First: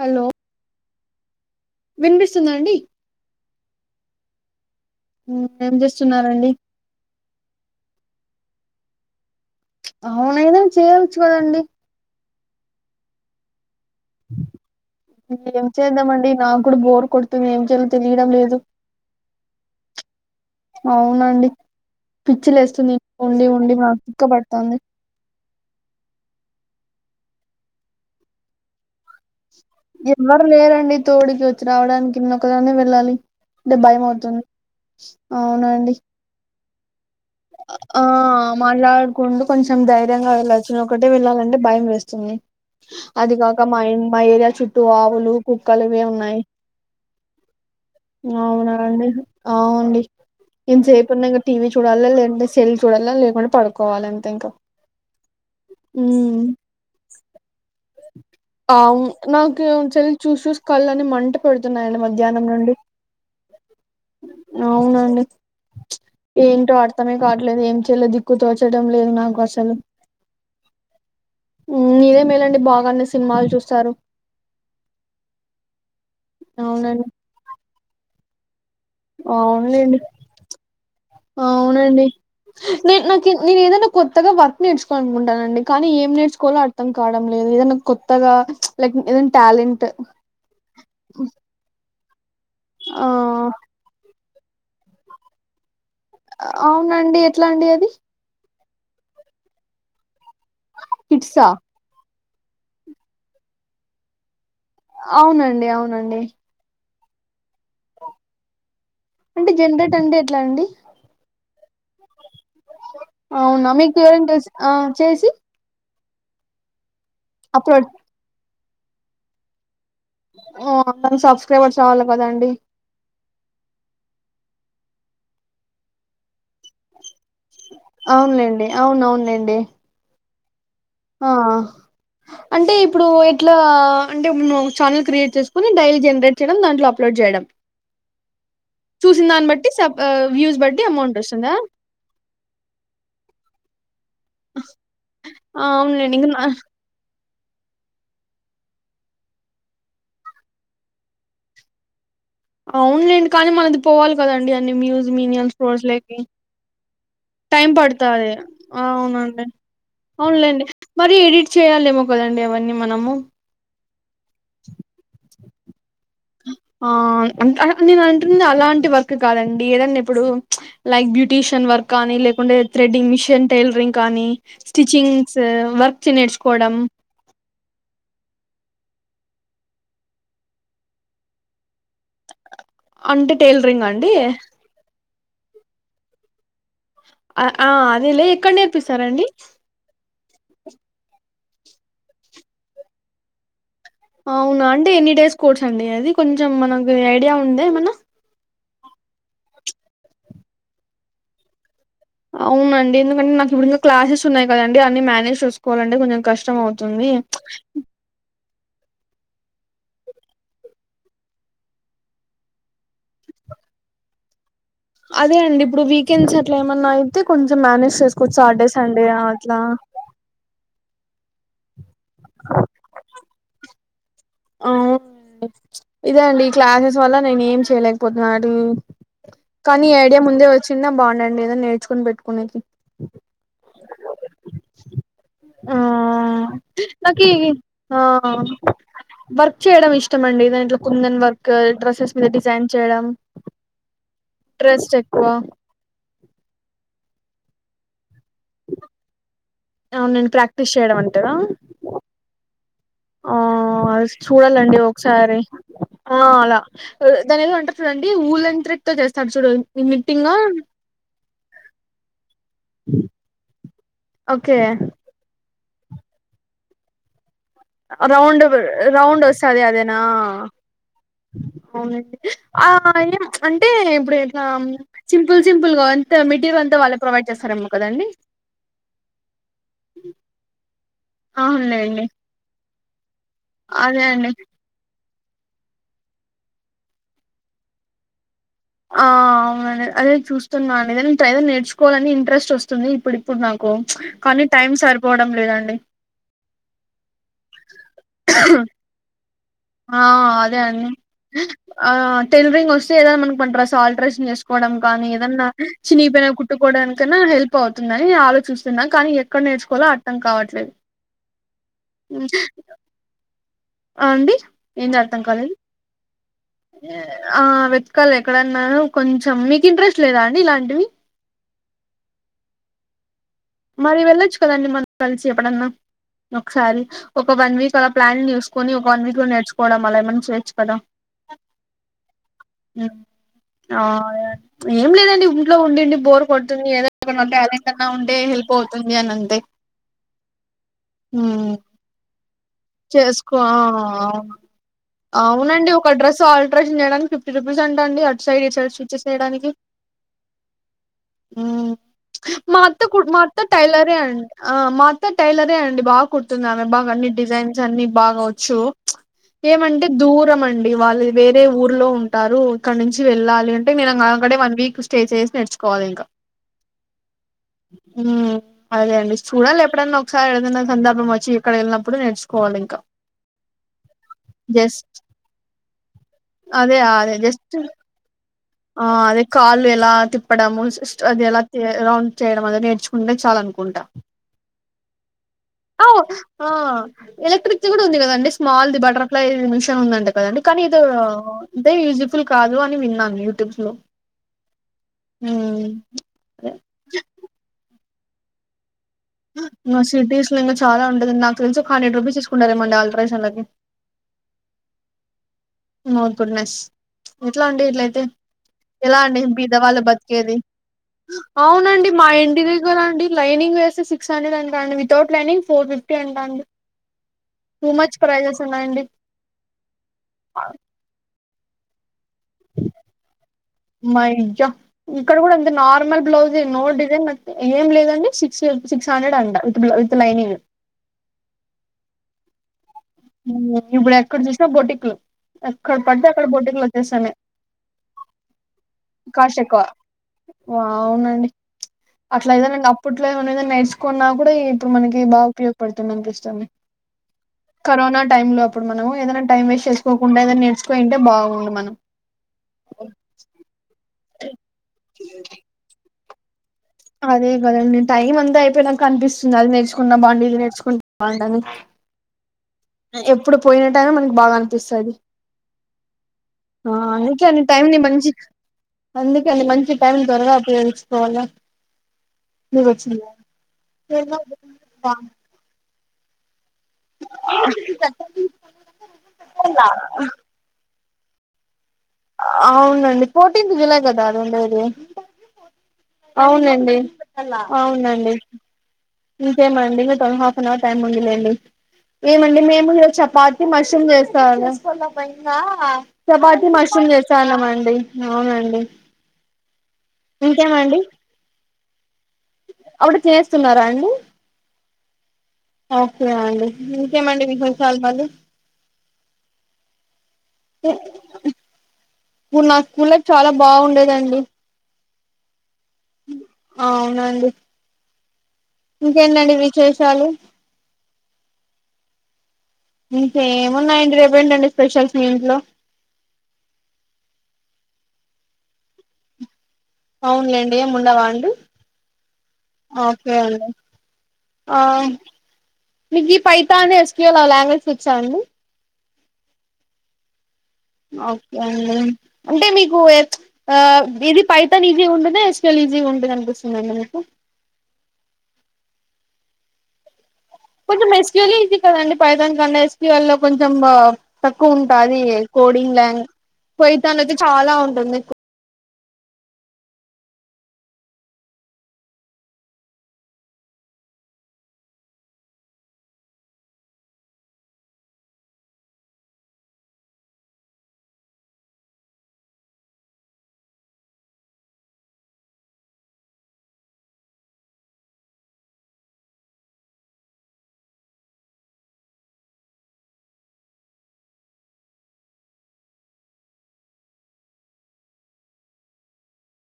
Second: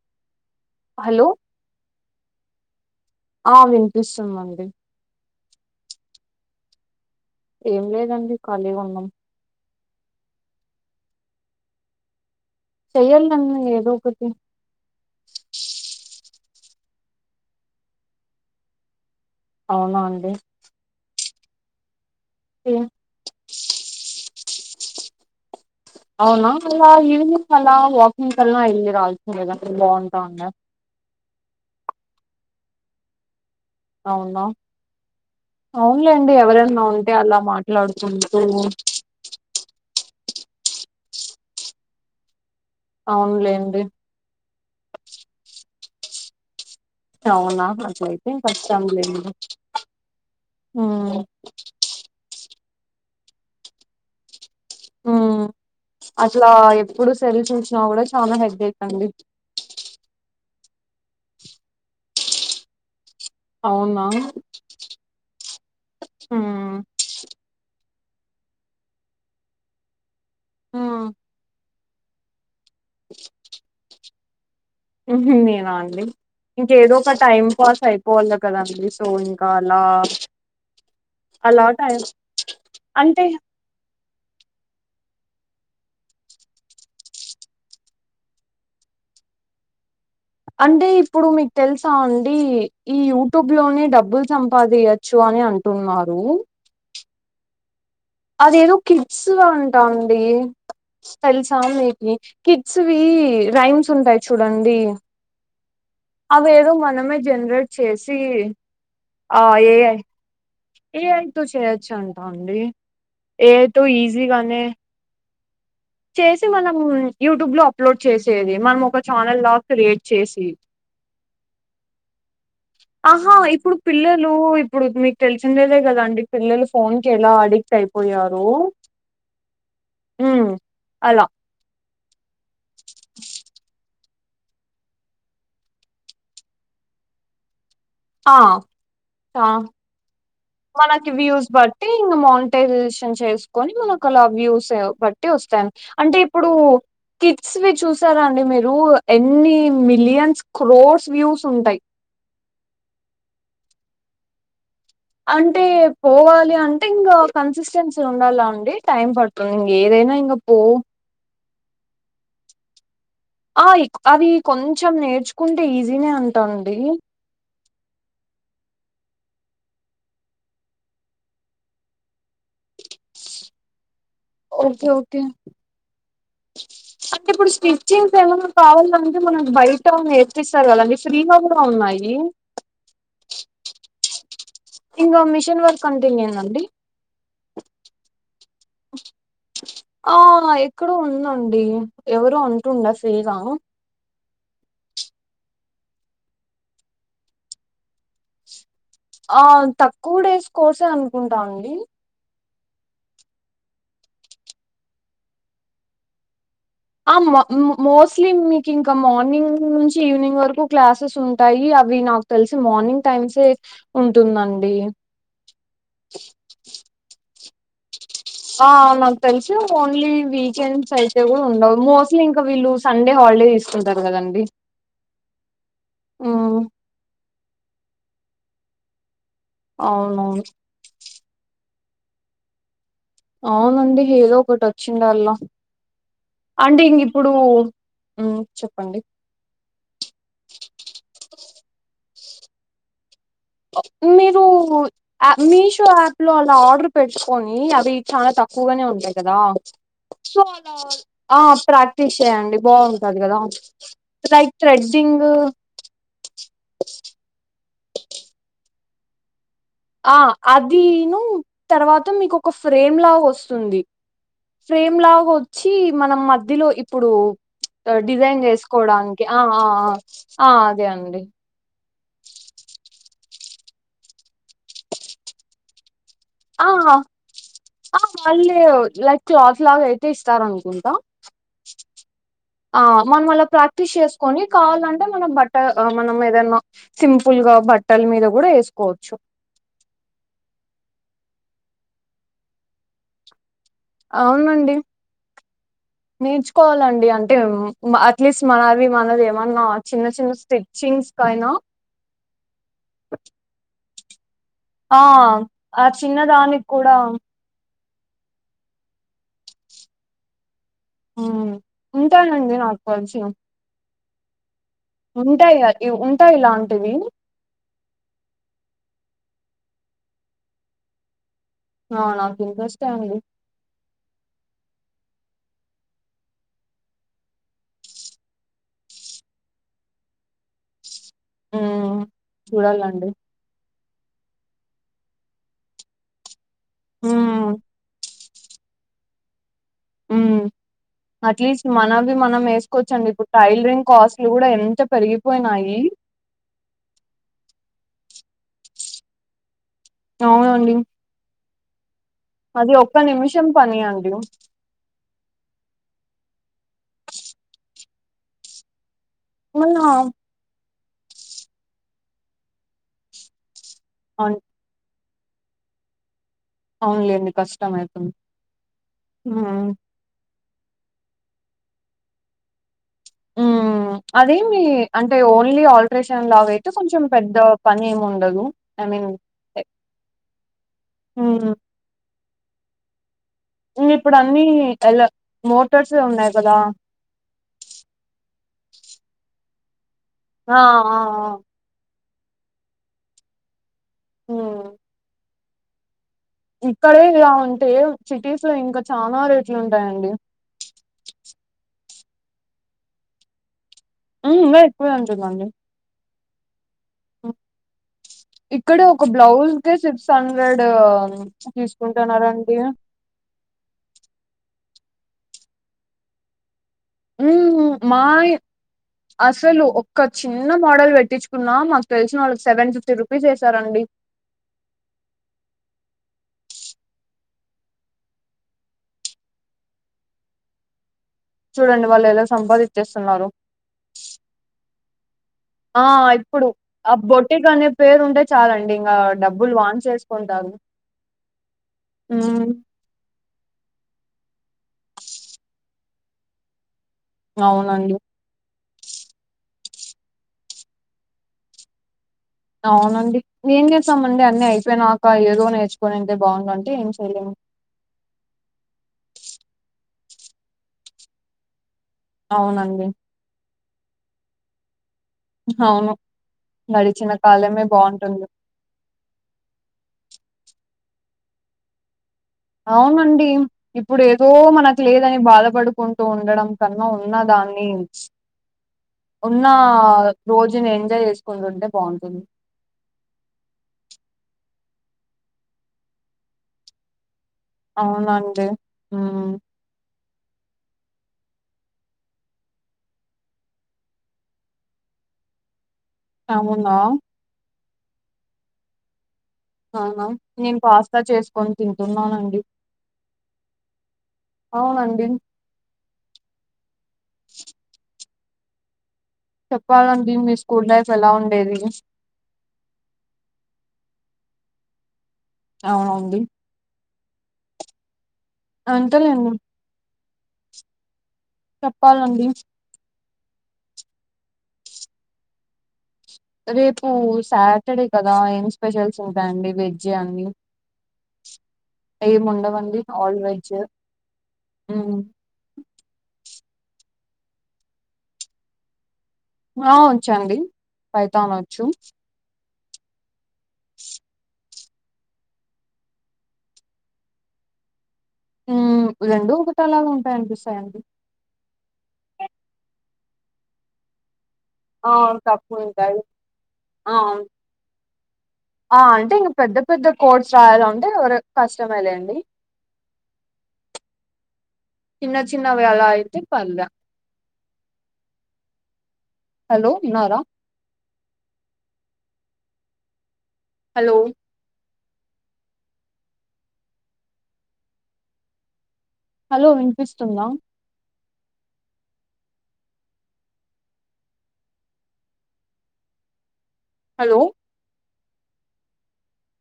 Hello hello వినిపిస్తుందఅండి ఆ వినిపిస్తుందండి ఉ ఏం చేస్తున్నారండి ఏం లేదండి ఖాళీగ ఉన్నం ఔను ఏదైన చేయచ్చు కదండి చెయ్యల్నన్ను ఏదో ఒకటి ఏం చేద్దమండి నాక్ గుడ బోర్ కొడుతుంది ఏం చేయలో తెలియడం లేదు అవునా అండి అవునండి పిచ్చి ఏ- లేస్తుంది ఇం ఉండి ఉండి మాక్ పిక్క పడ్తాంది అవునా ఈవెనింగ్ అలా వాకింగ్ కన్నా వెళ్లి రావచ్చుగా మీ హోమ్ టౌన్ లో తోడ్కి వచ్చి రావ్డానికి నేన్ ఒకదానే వెళ్ళాలి అంటే భయం అవుతుంది అవునండి అంటే ఎవరైన ఉంటే అలా మాట్లాడుకుంటూ కున్డ్ కొంచెం ధైర్యంగ వెళ్ళొచు నేన్ ఒకటే వెళ్ళాలంటే భయం వేస్తుంది అది కాక మా అవునులేండి ఇం మా ఏరియా చుట్టూ ఆవులు కుక్కలు ఇవె ఉన్నాయ్ అవునా అట్లయితే అవునాఅండి కష్టంలేండి అవ్వండి ఎంత సేపుఉన్న ఉమ్ గాని ఇంగ టీవీ చూడాల లేదంటే సెల్ చూడాల లేకుంటే పడుకోవాలె అంతే ఇంక హ అట్లా ఎప్పుడు సెల్ చూసిన కూడ చాలా హెడెక్ అవును అండి నాకు సేల్ చూస్ చూస్ కళ్ళని మంట పేడుతున్నాయ్అండి మధ్యానం నుండి అవునా ఆ అర్ధమే కాట్లేదు ఏం చేయ్లొ దిక్కు తోచడం లేద్ నాకు అసలు ఆ మీరే మేలండి బాగానే సినిమాలు చూస్తారు ఉహు నేనాండి ఇంకేదో అవునండి ఒక టైం పాస్ అయిపోవాలె కదండి సో ఇంకా అలా ఔనలేండి అలా టైం ఔనండి నే అంటే నాకు నేను ఏదనా కొత్తగా వర్క్ నేర్చుకోవాలనుకుంటానండి కానీ ఏం నేర్చుకోవాలో అర్థం కావడం లేదు ఏదన్న కొత్తగా లైక్ ఏదన్న ట్యాలెంట్ అంటే ఇప్పుడు మీకు తెల్సా అండి ఈ ఆ యూట్యూబ్లోనే డబ్బుల్ సంపాదియోచ్చు అని అంటున్నారు ఔనండి ఎట్లండి అది అదేదో కిడ్స దంటాండి కిడ్సా తెల్సా మీ కిడ్స్ వి రైమ్స్ ఉంటై చూడండి ఔనండి ఔనండి అవేదో మనమే జన్రేట్ చేసి ఆ అంటే ఏ జనరేట్ ఐ అంటే ఎట్లా అండి ఏ ఐ తో చేయొచ్చు అంటా అండి ఏఐ ఔనా తో మీకు వివరం తేల్స్ ఈజీగానే ఆ చేసి చేసి మనం యూట్యూబ్లో అప్లోడ్ చేసేది మనం ఒక ఛానల్ లా క్రియేట్ చేసి నార్మల్ సబ్స్క్రబర్స్ కావాలే కదండి ఆహా ఇప్పుడు పిల్లలూ ఇప్పుడు మీకు తెల్సినదే కదండి పిల్లలు ఫోన్ కి ఎలా అడిక్ట్ అయిపోయారు అవునులేండి అవునవునులేండి అలా ఆ అంటే ఇప్పుడు ఎట్లా అంటే నువ్ ఛానల్ క్రియేట్ చేసుకొని డైలీ జన్రేట్ చేయడం దాంట్లో అప్లోడ్ చేయడం ఆ ఆ చూసిందాన్ని బట్టి స వ్యూస్ బట్టి మనకి అమౌంట్ వ్యూస్ వస్తుందా బట్టి ఇంకా మౌంటైజేషన్ చేస్కొని మనకు అలా వ్యూస్ బట్టి ఆ! ఒస్తాయి అవునులేండి అంటే ఇంక నా ఇప్పుడు కిడ్స్ వి చూసారా అండి మీరు ఎన్ని మిలియన్స్ క్రోర్స్ వ్యూస్ ఉంటాయి ఔలేండి కానీ మనది పోవాలి కదండి అన్ని వ్యూస్ మినియన్స్ అంటే క్రోర్స్ లేకి పోవాలి అంటే ఇంకా టైం కన్సిస్టెన్సీ పడుతాది ఉండాలాండి టైం అవునండి పడు ఇంగేదైనా ఇంగ పో అవునులేండి మరి ఎడిట్ చేయ్యాలేమో కదండి అవన్నీ మనము ఆ అవి కొంచం నేర్చుకుంటే ఈజీనే అం ఆ అం నేను అంటుంది అలాంటి వర్క్ కాదండి ఏదన్న ఇప్పుడు లైక్ బ్యూటీష్యన్ వర్క్ కానీ లేకుంటే థ్రెడ్డింగ్ మిషన్ టైల్రింగ్ కానీ ఓకే ఓకే. స్టిచింగ్స్ వర్క్ నేర్చుకోవడం అంటే ఇప్పుడు స్టిచ్చింగ్స్ ఏమన్నానా కావాలంటే మనకి బైట నేర్పిస్తారు గదండి ఫ్రీగా కూడా ఉన్నాయి అంటే టైల్రింగ్ అండి ఇంగో మిషన్ వర్క్ కంటిన్యూ అయిందండి ఆ అదేలే ఎక్కడ నేర్పిస్తారండి ఆ ఎక్కడో ఉందండి ఎవరు అంటుండే ఫ్రీ గా ఔనా అంటే ఎనీ డేస్ కోర్స్ అండి అది కొంచెం మనకి ఐడియా ఉందా ఏమన్నా ఆ తక్కువ డేస్ కోర్సే అనుకుంటాండి ఔనండి ఎందుకంటే నాకు ఇప్పుడు ఇంగా క్లాసెస్ ఉన్నైకదండి అన్ని మానేజ్ చేస్కోవాలంటె కొంచెం కష్టం అవు ఆ మ మోస్ట్లీ కింకా మార్నింగ్ నుంచి ఈవినింగ్ వరకు క్లాసెస్ ఉంటాయి అవి నాకు తెల్సి మార్నింగ్ టైమ్స్ సే ఉంటుందండి అదే అండి ఇప్పుడు వీకెండ్స్ అట్లా ఏమన్నా అయితే కొంచెం మానేజ్ చే ఆ నాకు తెల్సి ఓన్లీ వీకెండ్స్ ఐ ఉండవు మోస్ట్లీ ఇంకా వీళ్ళు సండే హాల్డే తీస్కూంటారు కదండి ఇదే అండి ఈ ఉమ్ క్లాసెస్ వల్ల నేనేం చేయలేకపోతున్న కానీ ఈ ఐడియా అవునవును ముందే వచ్చిన్నా బాగుండండి ఏదో నేర్చుకొని పెట్టుకునేకి ఔనండి ఏదో ఒకటి వచ్చిండాల్లా అంటే నాకి ఇంగిప్పుడు ఆ ఉం చెప్పండి వర్క్ చేయడం ఇష్టమండి దానిట్లో కుందన్ వర్క్ డ్రెస్సెస్ మీద డిజైన్ చేయడం మీరు ఇంట్రెస్ట్ ఎక్కువ మీషో ఆప్లో అలా ఆర్డర్ పెట్కొని అవి చాలా తక్కువ కూగానే ఉంటాయి కదా నేను ప్రాక్టీస్ చేయడం అంటారా ఆ ప్రాక్టీస్ చేయండి బాఉంటది ఆ కదా లైక్ చూడాలండి థ్రెడ్డింగ్ ఒకసారి ఆ అలా దానేదో అంటారు చూడండి ఊళ్ళంత్రేడ్ చేస్తారు చూడు ఆ నిట్టింగ్ అదీను తర్వాత మీకో ఒక ఫ్రేమ్లాగా ఒస్తుంది ఓకే ఫ్రేమ్లాగా వచ్చి మనం మధ్యలో ఇప్పుడు డిజైన్ రౌండ్ రౌండ్ చేస్కోవడానికి ఆ వస్తది ఆ అదేనా ఆ అదే అండి అవునండి ఆ ఏం అంటే ఇప్పుడేట్లా సింపుల్ సింపుల్గా ఆ ఆ వాళ్ళే లైక్ క్లాత్లాగైతే ఇస్తారనుకుంటా అవును లేండి ఆ మనమల ప్రాక్టీస్ చేస్కొని కావాలంటే మనం బట్ట మనం ఏదన్నా సింపుల్గా బట్టల మీద కూడా వే ఆ అవునండీ అదే చూ స్తున్నా అదేను టైలర్ నేర్చుకోవాలని ఇంట్రెస్ట్ ఒస్తుంది ఇప్పుడిప్పుడు నాకు చ్ కానీ టైం అవునండి సరిపోవడం లేదండి నేర్చుకోవాలండి అంటే అట్లీస్ట్ మనది మనది ఏమన్నా ఆ చిన్న చిన్న అదే అండి స్టెచింగ్స్ కైనా ఆ టైలరింగ్ వస్తే ఏదన్నా మనక్ మన డ్రేస్ ఆల్ట్రేషన్ చేస్ కోవడం ఆ కానీ ఏదన్నా ఆ చినిగిపోయినవి చిన్నదానికి కూడా కుట్టుకోవడానికన్నా హెల్ప్ పౌతుందని నేనాలోచిస్తున్నా, కానీ ఎక్కడ నేర్చుకోవాలో అర్థం కావట్లేదు. ఉమ్ హ్మ్. ఉంటానండి నాకు కొంచెం అండి ఏంది అర్థం కాలేదు ఉంటాయా ఇ ఉంటాయిలాంటివి, ఆ వెత్కాలే ఎక్కడన్నా కొంచెం మీకు ఇంట్రెస్ట్ లేదా అండి ఇలాంటివి, ఆ నాక్ ఇంట్రెస్టే అండి, మరి వెళ్ళొచ్చు కదండి మం కల్సి ఎప్పుడన్నా ఒక్సారి, ఒక వన్ వీక్ అలా ప్లాన్ చూస్కొని ఒక వన్ వీక్లో నేర్చుకోవడం అలా ఏమన్న చేయచ్చు కదా, ఉమ్ హ్మ్. చూడాలండి, ఆ ఏం లేదండి ఇంట్లో ఉండుండి బోర్ కొడ్తుంది ఏదో మ్మ్ టాలెంటన్న ఉంటే హెల్ప్ పౌతుంది అనంతే ఉమ్ అట్లీస్ట్ మనవి మనమేస్ కోచ్చండి, ఇప్పుడు చేసుకో ఆ టైలరింగ్ కాస్ట్లు అవును కూడా ఎంత పెరిగి అవునండి ఒక డ్రెస్ ఆల్ట్రేషన్ చేయడానికి ఫిఫ్టీ రూపీసంటండి, అటు సైడ్ ఇటు సైడ్ స్విచ్చెస్ ఏయడానికి, అవునండి ఉమ్ మా అది ఒక్క అత్తకు మా అత్త నిమిషం పని టైలరే అండి అంట, ఆ మా అత్త టైలరే అండి బాగా కుడ్తుంది, ఆమె బాగా అన్ని డిజైన్స్ అన్ని బాగా ఒచ్చు, మళ్ళా ఏమంటే దూరమండి వాళ్ళు వేరే ఊర్లో ఉంటారు, ఇక్కడ్నుంచి వెళ్ళాలి అ టే నేను ఆకడే అవును వన్ వీక్ స్టే చేసి నేర్చుకోవాలి ఇంకా, అవునులేండి కష్టం అయితుంది ఉమ్ అదే అండి చూడాలి మ్మ్ ఎప్పుడన్న ఒక్సారి ఏదన్న సందర్భం వచ్చి ఇక్కడ వెళ్ళినప్పుడు నేర్చుకోవాలింకా, ఊమ్ అదేమి అంటే ఓన్లీ ఆల్టరేషన్ లాగైతే అదే కొంచెం అదే పెద్ద జస్ట్ పని ఏముండదు, ఆ అదే కాళ్ళు ఎలా తిప్పడము అదేలా రౌండ్ చేయడం అది నేర్చుకుంటే చాలనుక్ ఇంగిప్పుడు అన్నీ ఎల మోటార్సే ఉన్నాయ్ కదా, ఎలక్ట్రిక్ది కూడా ఉంది కదండి, స్మాల్ బటర్ఫ్లై మిషెన్ ఉందంట కదండి ఆ కానీ ఎదో, ఆ ఆ అంటే యూజిఫుల్ కాదు అని విన్నాను యూట్యూబ్స్లో మ్మ్ ఉమ్ అదే ఇక్కడే ఇలా ఉంటే సిటీస్ లో ఇంకా చానా రేట్లుంటాయండి, ఇంగ చాలా ఉంటది నాకు తెలిసి ఒక హండ్రెడ్ రూపీస్ తీస్కుంటారేమో అండి ఆల్ట్రేషన్లకి, మ్మ్ ఇంగ ఎక్కువే ఉంటుందండి, హ్మ్. ఎట్లా అండి ఇట్లైతే, ఇక్కడే ఎలా ఒక అండి బ్లౌజ్ కే బీదవాళ్ళు సిక్స్ బతికేది, హండ్రెడ్ తీసుకుంటున్నారండి లైనింగ్ వేస్తే సిక్స్ హండ్రెడ్ అంటాండి, వితౌట్ లైనింగ్ ఫోర్ ఫిఫ్టీ అంటాండి, మ్మ్ మాయ్, ఉన్నాయండి అసలు ఒక చిన్న మోడల్ పెట్టిచ్చుకున్నా మాక్ తెలిసినోళ్ళు సెవన్ ఫిఫ్టీ రూపీస్ ఎస్ ఇక్కడ కూడా అంతే నార్మల్ బ్లౌజే నో డిజైన్ మ ఏం లేదండి సిక్స్ సిక్స్ హండ్రెడ్ అంట, విత్ విత్ లైనింగ్, చూడండి వాళ్ళెలా సంపాదిచ్చేస్తున్నారో, ఇప్పుడెక్కడ చూసిన బోటిక్లు, ఆ ఇప్పుడు ఆ బొటిక్ అనే పేరు ఉంటే చాలండి ఇంగ డబ్బులు వాన్చే, ఓ అవునండి అట్లైతే నేనప్ ఇప్పట్లోఏమన్నా ఏదో నేర్చుకున్నా కూడా ఇప్పుడు మనకి బాగా ఉపయోగపడుతుంది అని అనిపిస్తుంది అవునండి కరోనా టైం లో అప్పుడు మనం ఏదైనా టైం వేస్ట్ చేసుకోకుండా ఏదైనా నేర్చుకోంటే బాగుండు మనం అవునండి ఎం చేస్తామండి అన్నీ అయిపోయినాక ఏదో నేర్చుకొనింటే బాగుండు అని అదే కదండి టైం అంతా అయిపోయినాక అనిపిస్తుంది అది నేర్చుకుంటే బాగుండు ఇది నేర్చుకుంటె బాగు ండుఅని అవునండి ఎప్పుడు పోయిన టైం బాగా అనిపిస్తది అవును ఆహ్ గడిచిన ఇంకేంది కాలమే టైం ని మంచి బాగుంటుంది. అందుకే అండి మంచి టైం త్వరగా ఉపయోగించుకోవాలా అవునండి ఇప్పుడు ఏదో మనకు లేదని బాధపడుకుంటూ ఉండడం కన్నా ఉన్నదని ఉన్న రోజుని ఎంజాయ్ చేసుకుంటుంటె బాగుంటుంది అవునండి ఫోర్టీన్త్ జులై కదా ఆదివుండేది అవునండి అవునండి హ్మ్ ఇంకేమండి మీతో నీ హాఫ్ అన్ అవర్ టైమ్ ఉందిలేండి ఏమండి మేము ఇ చపాతి మష్రూమ్ చేస్తా చపాతి అవునా మష్రూమ్ చేస్తానమండి అవునండి అవునా నేను ఇంకేమండి పాస్తా చేసుకొని తింటున్నానండి అప్పుడు చేస్తున్నారా అండి అవునండి ఓకే అండి ఇంకేమండి విశేషాలు మల్లీ చెప్పాలండి మీ స్కూల్ డేస్ ఎలా ఉండేది అప్పుడు నా స్కూల్ లైఫ్ చాలా బాగుండేదండి అవునండి అవునండి అంతేలేండి ఇంకేంటండి విశేషాలు చెప్పాలండి ఇంకేమున్నాయండి రేపేంటండి స్పెషల్స్ మీ ఇంట్లో రేపు సాటర్డే కదా ఏం స్పెషల్స్ ఉంటాయండి వెజ్ అన్ని అవునులేండి ఏముండవా అండి ఏం ఉండవండి ఓకే ఆల్ అండి వెజ్ ఆ మ్మ్. మీకు ఈ పైథాన్ ఎస్క్యవల్ లాంగ్వేజ్కి వాచండి ఆ వంచండి ఓకే అండి అంటే మీకు ఆ ఇది పైతాన్ ఈజీగా ఉంటుంద ఎస్కల్ ఈజీగా ఉంటుంది అనిపిస్తుందండి మీకు హ్మ్ రెండు ఒకటలాగా ఉంటాయి అనిపిస్ కొంచెం ఎస్క్యూఎల్ ఎ ఈజీ కదండి పైతోన్ కన్న ఎస్క్యూ ఎల్ లో కొంచం బ తక్కువ ఆ ఉంటాది తక్కువ కోడింగ్ ఉంటాయి ల్యాంగ్ ఆ పైతన్ అయితే చాలా ఉంటుంది ఆ అంటె ఇంగ పెద్ద పెద్ద కోడ్స్ రాయాలి అంటే ఒరు కష్టమే లేండి చిన్న చిన్నవి అలా అయితే పర్లే హలో ఉన్నారా హలో హలో వినిపిస్తుందా హలో